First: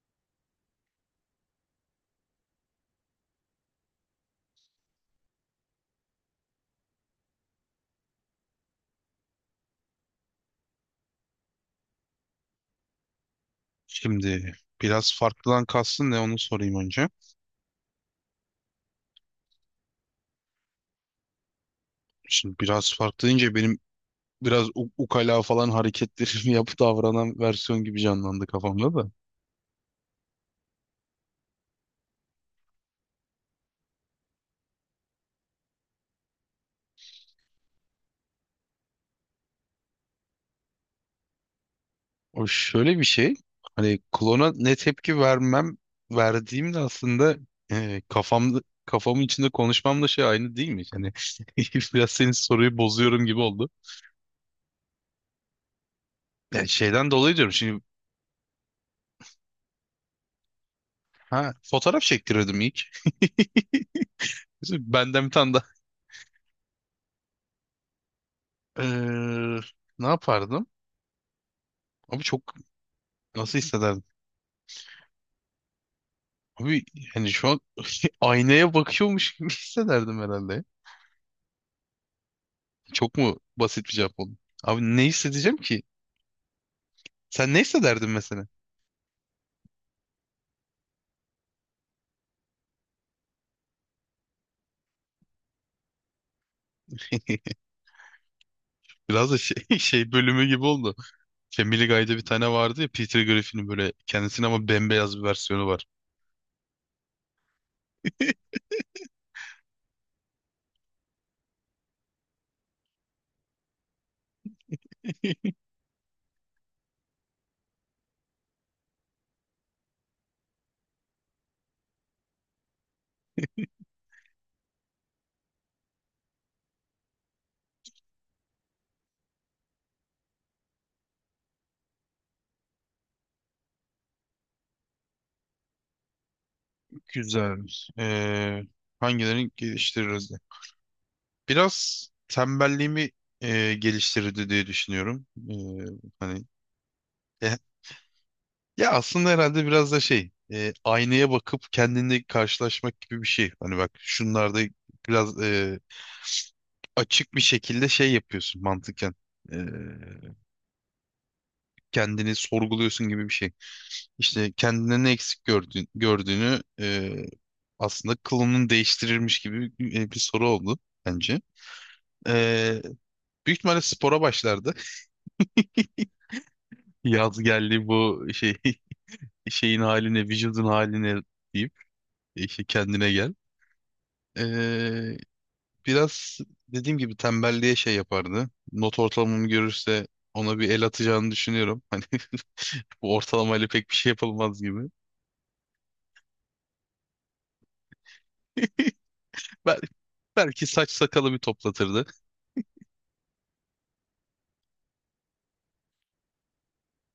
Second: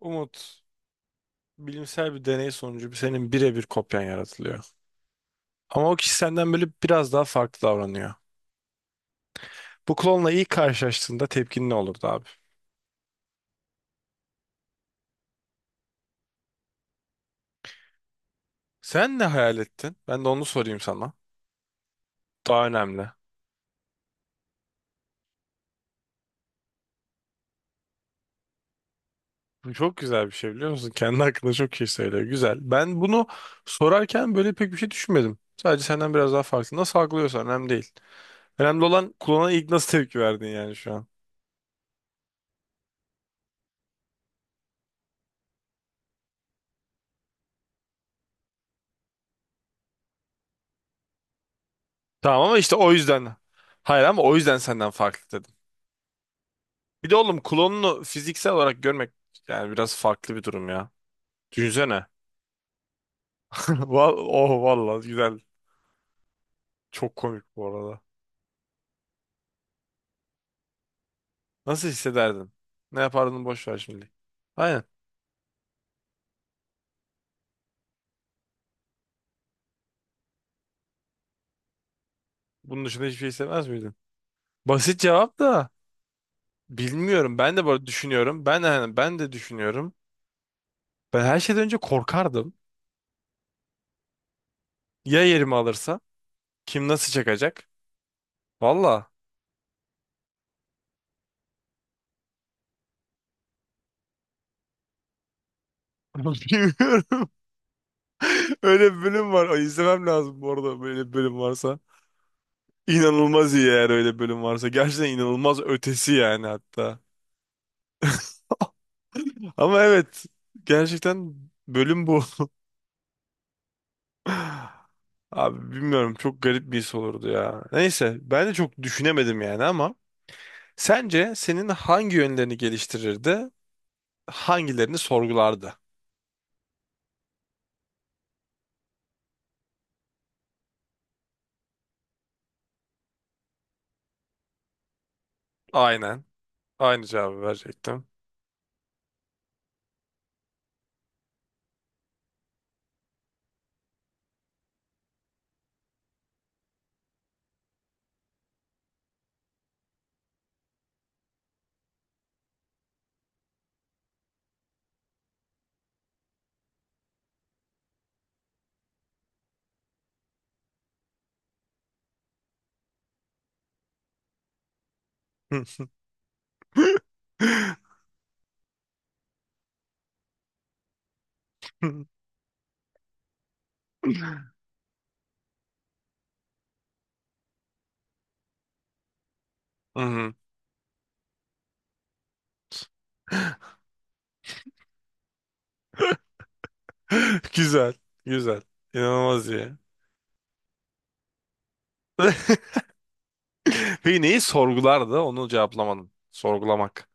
Umut, bilimsel bir deney sonucu senin birebir kopyan yaratılıyor. Ama o kişi senden böyle biraz daha farklı davranıyor. Bu klonla ilk karşılaştığında tepkin ne olurdu abi? Şimdi biraz farklıdan kastın ne onu sorayım önce. Sen ne hayal ettin? Ben de onu sorayım sana. Şimdi Daha biraz önemli. farklı deyince benim biraz ukala falan hareketlerimi yapıp davranan versiyon gibi canlandı kafamda da. Bu çok güzel bir şey biliyor musun? Kendi hakkında çok şey söylüyor. Güzel. Ben bunu sorarken böyle pek bir şey düşünmedim. Sadece senden biraz daha farklı. Nasıl algılıyorsan önemli değil. Önemli olan klona ilk nasıl tepki verdin yani şu an. O şöyle bir şey. Hani klona ne tepki verdiğimde aslında kafamda kafamın içinde konuşmamla şey aynı değil mi? Hani biraz senin Tamam, ama işte soruyu o bozuyorum yüzden. gibi oldu. Hayır, ama o yüzden senden farklı dedim. Yani Bir şeyden de dolayı oğlum, diyorum şimdi klonunu fiziksel olarak görmek yani biraz farklı bir durum ya. ha fotoğraf Düşünsene. çektirirdim ilk. Val, oh vallahi Benden bir güzel. tane daha. Çok komik bu arada. Eee, ne yapardım? Nasıl Abi hissederdin? çok Ne yapardın, nasıl boş ver hissederdim? şimdi. Aynen. Abi yani şu an aynaya bakıyormuş gibi hissederdim herhalde. Bunun dışında Çok hiçbir şey mu hissetmez basit bir miydin? cevap oldu? Abi Basit ne cevap hissedeceğim da ki? bilmiyorum. Sen Ben ne de böyle hissederdin düşünüyorum. mesela? Ben de hani ben de düşünüyorum. Ben her şeyden önce korkardım. Ya yerimi alırsa? Kim nasıl çakacak? Valla. Biraz da şey, şey bölümü gibi oldu. Family Guy'da bir tane vardı ya Peter Griffin'in böyle kendisine ama bembeyaz bir versiyonu var. Bilmiyorum. Öyle bir bölüm var. Ay, İzlemem lazım bu arada böyle bir bölüm varsa. İnanılmaz iyi eğer öyle bölüm varsa. Gerçekten inanılmaz ötesi yani, hatta. Ama evet, gerçekten bölüm bu. Abi bilmiyorum, çok garip bir his olurdu ya. Neyse, ben de çok düşünemedim yani, ama sence senin hangi yönlerini geliştirirdi, hangilerini sorgulardı? Güzelmiş. Hangilerini geliştiririz diye. Biraz tembelliğimi geliştirirdi diye düşünüyorum. Aynen. hani Aynı cevabı eh, verecektim. Ya aslında herhalde biraz da şey, aynaya bakıp kendini karşılaşmak gibi bir şey. Hani bak şunlarda biraz açık bir şekilde şey yapıyorsun mantıken. E, Kendini sorguluyorsun gibi bir şey. İşte kendine ne eksik gördüğün, gördüğünü aslında kılının değiştirilmiş gibi bir soru oldu bence. E, Büyük ihtimalle spora başlardı. Hı. Yaz geldi bu şey şeyin haline, vücudun haline deyip işte kendine gel. E, Biraz dediğim gibi tembelliğe şey yapardı. Not ortalamamı Hı görürse hı. ona bir el atacağını düşünüyorum. Hani bu ortalamayla pek bir şey yapılmaz gibi. Güzel. Güzel. İnanılmaz iyi. Bel belki saç sakalı bir toplatırdı. Peki neyi sorgulardı? Onu cevaplamadım. Sorgulamak.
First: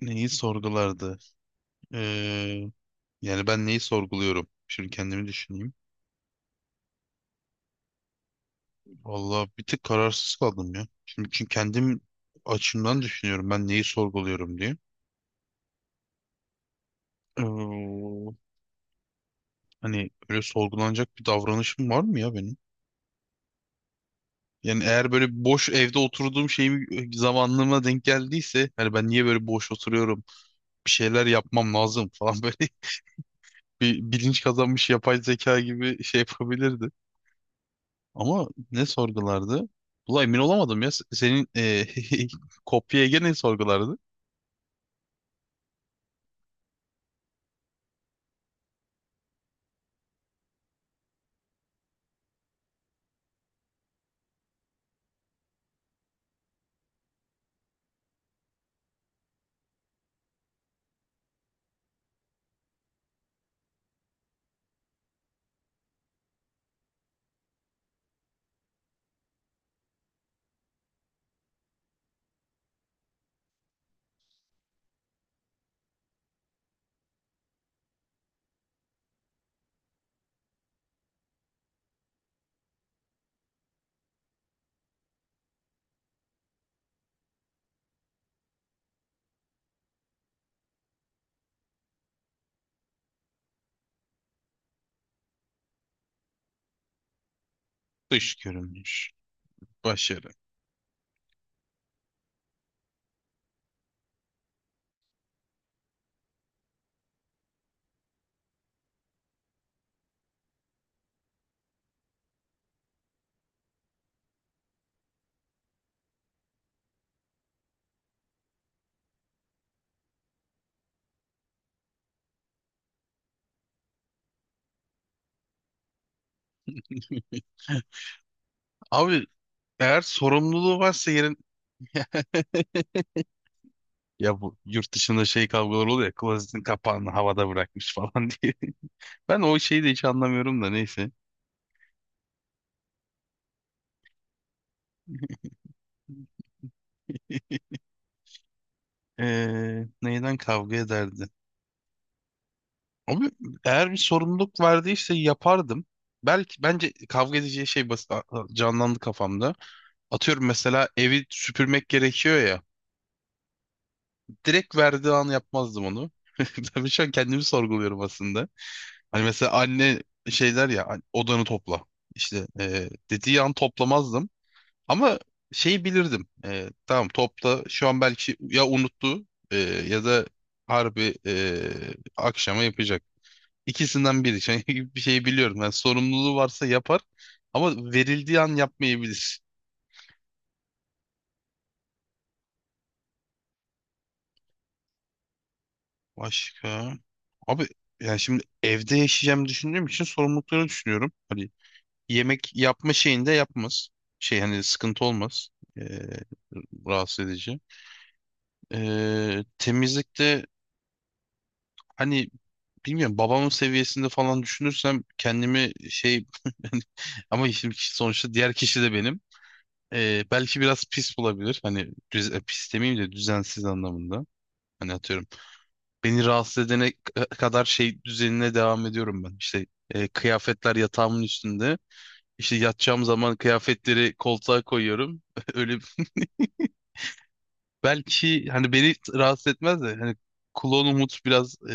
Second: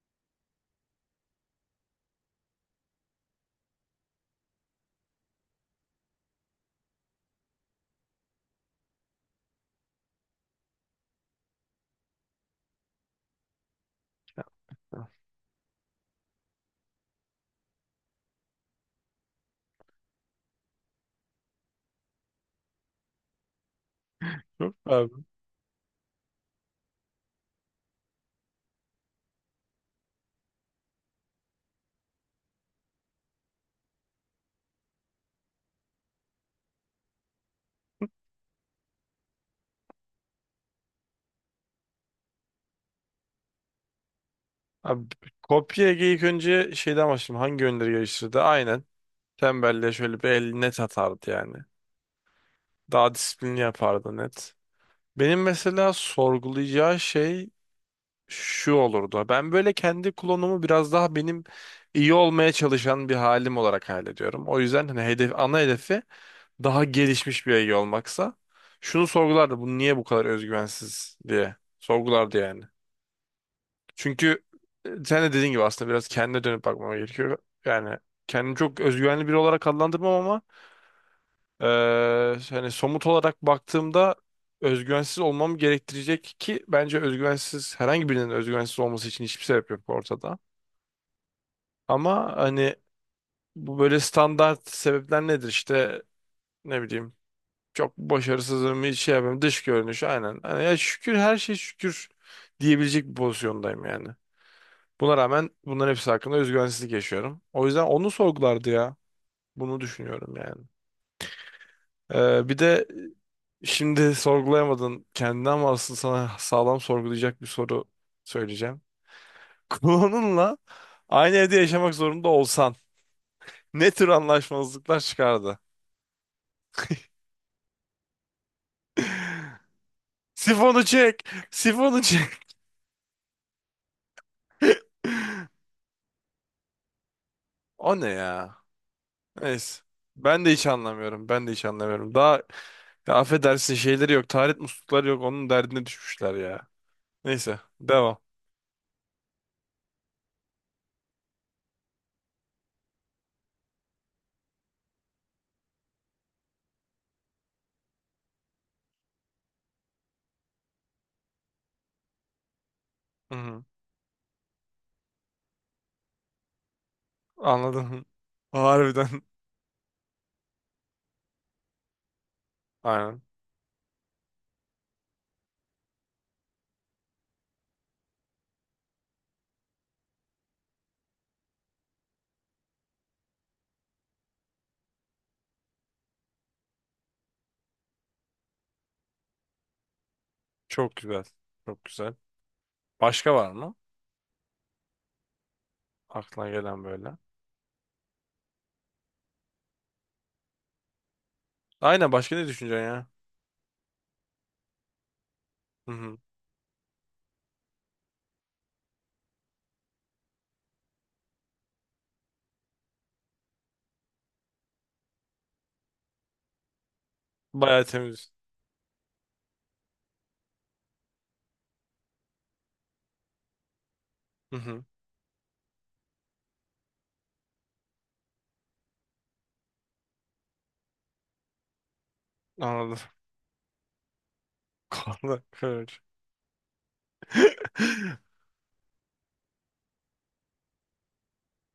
Neyi sorgulardı? Ee, yani ben neyi sorguluyorum? Şimdi kendimi düşüneyim. Vallahi bir tık kararsız kaldım ya. Şimdi çünkü kendim açımdan düşünüyorum ben neyi sorguluyorum diye. Ee, hani öyle sorgulanacak bir davranışım var mı ya benim? Yok Yani abi. eğer böyle boş evde oturduğum şeyim zamanlığıma denk geldiyse hani ben niye böyle boş oturuyorum bir şeyler yapmam lazım falan böyle bir bilinç kazanmış yapay zeka gibi şey yapabilirdi. Ama ne sorgulardı? Ulan emin olamadım ya. Senin kopya Ege ne sorgulardı? Abi, kopya Ege ilk önce şeyden başlayayım. Hangi yönleri geliştirdi? Aynen. Tembelliğe şöyle bir el net atardı yani. Daha disiplinli yapardı, net. Benim mesela sorgulayacağı şey şu olurdu. Ben böyle kendi klonumu biraz daha benim iyi olmaya çalışan bir halim olarak hallediyorum. O yüzden hani hedef, ana hedefi daha gelişmiş bir Ege olmaksa şunu sorgulardı. Bu niye bu kadar özgüvensiz diye sorgulardı yani. Çünkü sen de dediğin gibi aslında biraz kendine dönüp bakmama gerekiyor. Yani kendimi çok özgüvenli biri olarak adlandırmam ama e, hani somut olarak baktığımda özgüvensiz olmam gerektirecek ki bence özgüvensiz herhangi birinin özgüvensiz olması için hiçbir sebep yok ortada. Ama hani bu böyle standart sebepler nedir işte, ne bileyim, çok Dış başarısızım, hiç görünmüş şey yapayım. Dış görünüş, başarı. aynen. Hani ya şükür, her şey şükür diyebilecek bir pozisyondayım yani. Buna rağmen bunların hepsi hakkında özgüvensizlik yaşıyorum. O yüzden onu sorgulardı ya. Bunu düşünüyorum yani. Bir de şimdi sorgulayamadın kendini ama asıl sana sağlam sorgulayacak bir soru söyleyeceğim. Klonunla aynı evde yaşamak zorunda olsan ne tür anlaşmazlıklar çıkardı? Abi eğer sorumluluğu Sifonu varsa çek! yerin Sifonu çek! ya bu yurt dışında şey kavgaları oluyor ya klozetin kapağını havada bırakmış O ne falan diye. ya? Ben o Neyse. şeyi de hiç Ben de anlamıyorum hiç da neyse. anlamıyorum. Ben de hiç anlamıyorum. Daha, ya affedersin, şeyleri yok. Taharet muslukları yok. Onun derdine düşmüşler ya. Neyse. Devam. Neyden kavga ederdi? Abi eğer bir sorumluluk verdiyse yapardım. Belki bence kavga edeceği şey basit canlandı kafamda. Atıyorum mesela evi süpürmek gerekiyor ya. Hı-hı. Direkt verdiği an yapmazdım onu. Tabii şu an kendimi sorguluyorum Anladım. aslında. Harbiden. Hani mesela anne şeyler ya "An- odanı topla. İşte Aynen. dediği an toplamazdım. Ama şeyi bilirdim. E, tamam topla. Şu an belki ya unuttu e, ya da harbi akşama yapacak. İkisinden biri. Çünkü bir şeyi biliyorum. Yani sorumluluğu varsa yapar ama verildiği an yapmayabilir. Çok güzel. Çok güzel. Başka var mı? Aklına gelen Başka? böyle. Abi yani şimdi evde yaşayacağım düşündüğüm için sorumlulukları düşünüyorum. Hani Aynen, başka ne yemek düşüneceksin yapma ya? şeyinde yapmaz. Şey hani sıkıntı olmaz. Ee, Hı-hı. rahatsız edici. Temizlikte hani bilmiyorum babamın seviyesinde falan düşünürsem kendimi şey ama şimdi Bayağı temiz. sonuçta diğer kişi de benim. Belki biraz pis bulabilir. Hani düz, pis demeyeyim de düzensiz anlamında. Hı-hı. Hani atıyorum. Beni rahatsız edene kadar şey düzenine devam ediyorum ben. İşte kıyafetler yatağımın üstünde. İşte Anladım. yatacağım zaman kıyafetleri koltuğa koyuyorum. Kaldı. Öyle Kıvırcık. belki hani beni rahatsız etmez de hani Kulon Umut biraz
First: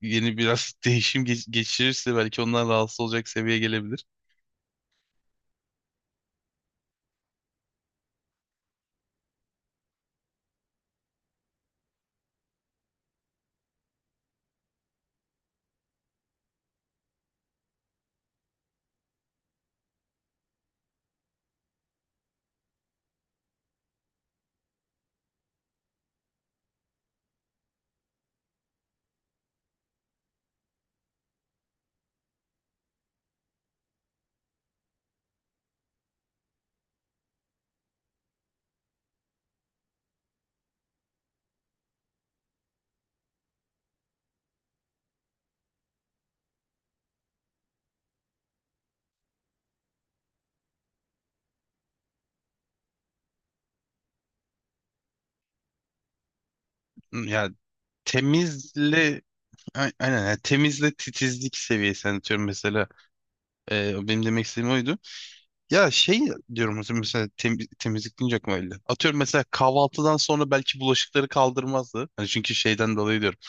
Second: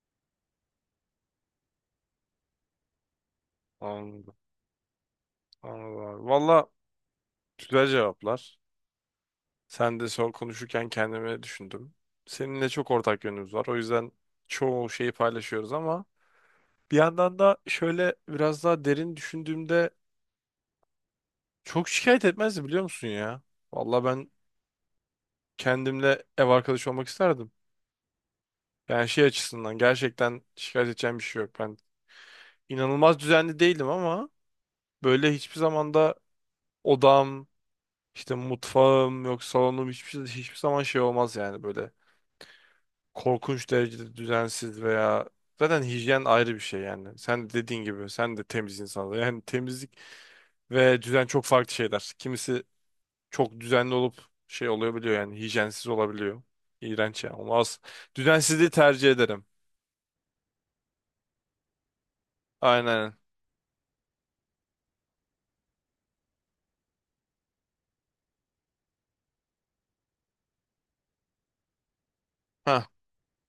yeni biraz değişim geçirirse belki ondan rahatsız olacak seviyeye gelebilir. Anladım. Anladım abi. Valla güzel cevaplar. Sen de son konuşurken kendimi düşündüm. Seninle çok ortak yönümüz var. O yüzden çoğu şeyi paylaşıyoruz ama bir yandan da şöyle biraz daha derin düşündüğümde çok şikayet etmezdi, biliyor musun ya? Vallahi ben kendimle ev arkadaşı olmak isterdim. Yani şey açısından gerçekten şikayet edeceğim bir şey yok. Ben inanılmaz düzenli değilim ama böyle hiçbir zamanda odam, işte mutfağım yok, salonum hiçbir zaman şey olmaz yani böyle, korkunç derecede düzensiz veya zaten hijyen ayrı bir şey yani. Sen dediğin gibi sen de temiz insanlar. Yani temizlik ve düzen çok farklı şeyler. Kimisi çok düzenli olup şey olabiliyor yani hijyensiz olabiliyor. İğrenç yani. Yani Olmaz. Düzensizliği tercih temizle ederim. Aynen yani temizle titizlik seviyesi anlatıyorum mesela. Aynen. Benim demek istediğim oydu. Ya şey diyorum mesela, mesela temizlik deyince aklıma geldi. Atıyorum mesela kahvaltıdan sonra belki bulaşıkları kaldırmazdı. Hani çünkü Ha, şeyden dolayı diyorum.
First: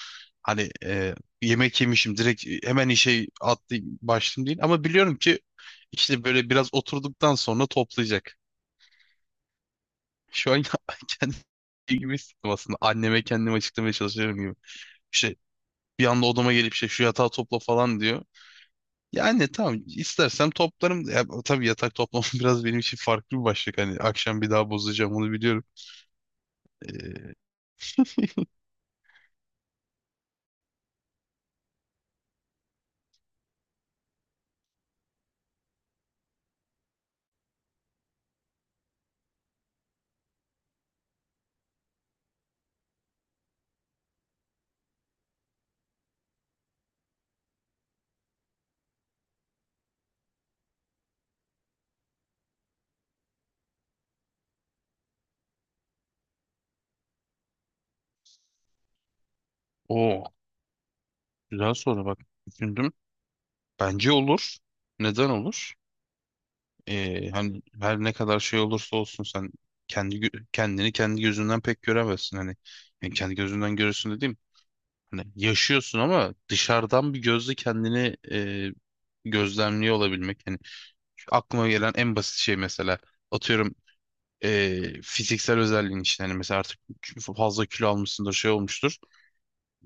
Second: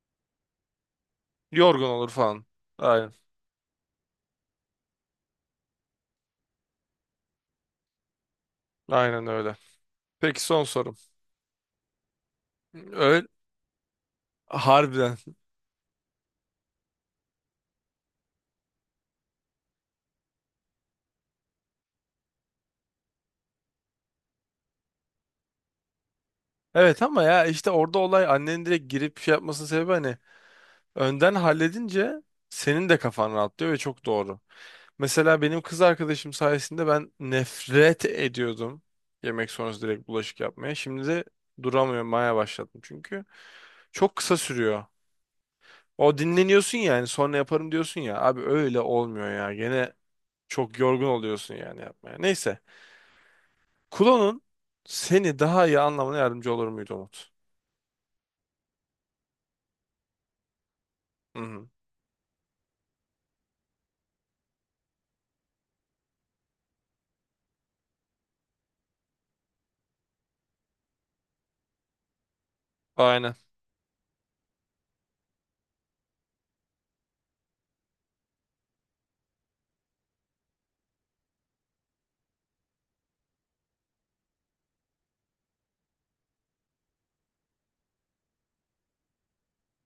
Hani yemek yorgun olur yemişim falan. direkt hemen Aynen. işe atlayayım başlayayım değil. Ama biliyorum ki işte böyle biraz oturduktan sonra toplayacak. Aynen öyle. Peki Şu an son sorum. kendi gibi hissettim aslında. Öyle, Anneme kendimi açıklamaya çalışıyorum gibi. harbiden. İşte bir anda odama gelip işte şu yatağı topla falan diyor. Yani tamam istersem toplarım. Ya, tabii yatak toplamam biraz benim için farklı bir başlık. Hani akşam bir daha bozacağım onu biliyorum. Evet, ama Ee, ya işte orada olay annenin direkt girip şey yapmasının sebebi hani önden halledince senin de kafan rahatlıyor ve çok doğru. Mesela benim kız arkadaşım sayesinde ben nefret ediyordum yemek sonrası direkt bulaşık yapmaya. Şimdi de duramıyorum, maya başladım çünkü çok kısa sürüyor. O dinleniyorsun yani, sonra yaparım diyorsun ya. Abi öyle olmuyor ya. Gene çok yorgun oluyorsun yani yapmaya. Neyse. Kulonun seni daha iyi anlamına yardımcı olur muydu Umut? o Hı hı. güzel soru bak düşündüm. Bence olur. Neden olur? Hani her ne kadar şey olursa olsun sen kendi kendini kendi gözünden pek göremezsin. Hani yani Aynen. kendi gözünden görürsün dediğim hani yaşıyorsun ama dışarıdan bir gözle kendini gözlemliyor olabilmek. Hani şu aklıma gelen en basit şey mesela atıyorum fiziksel özelliğin işte hani mesela artık fazla kilo almışsındır şey olmuştur.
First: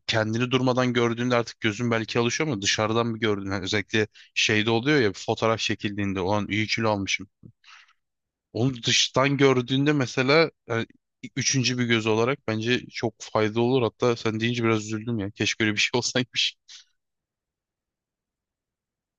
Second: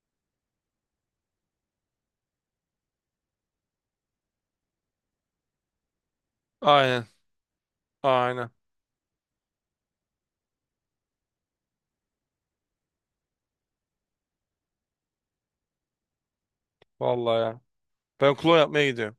Kendini durmadan gördüğünde artık gözün belki alışıyor ama dışarıdan bir gördüğünde hani özellikle şeyde oluyor ya bir fotoğraf çekildiğinde olan iyi kilo Aynen. almışım. Aynen. Onu dıştan gördüğünde mesela yani üçüncü bir göz olarak bence çok faydalı olur. Hatta sen deyince biraz üzüldüm ya. Keşke öyle bir şey olsaymış. Vallahi ya. Ben klon yapmaya gidiyorum.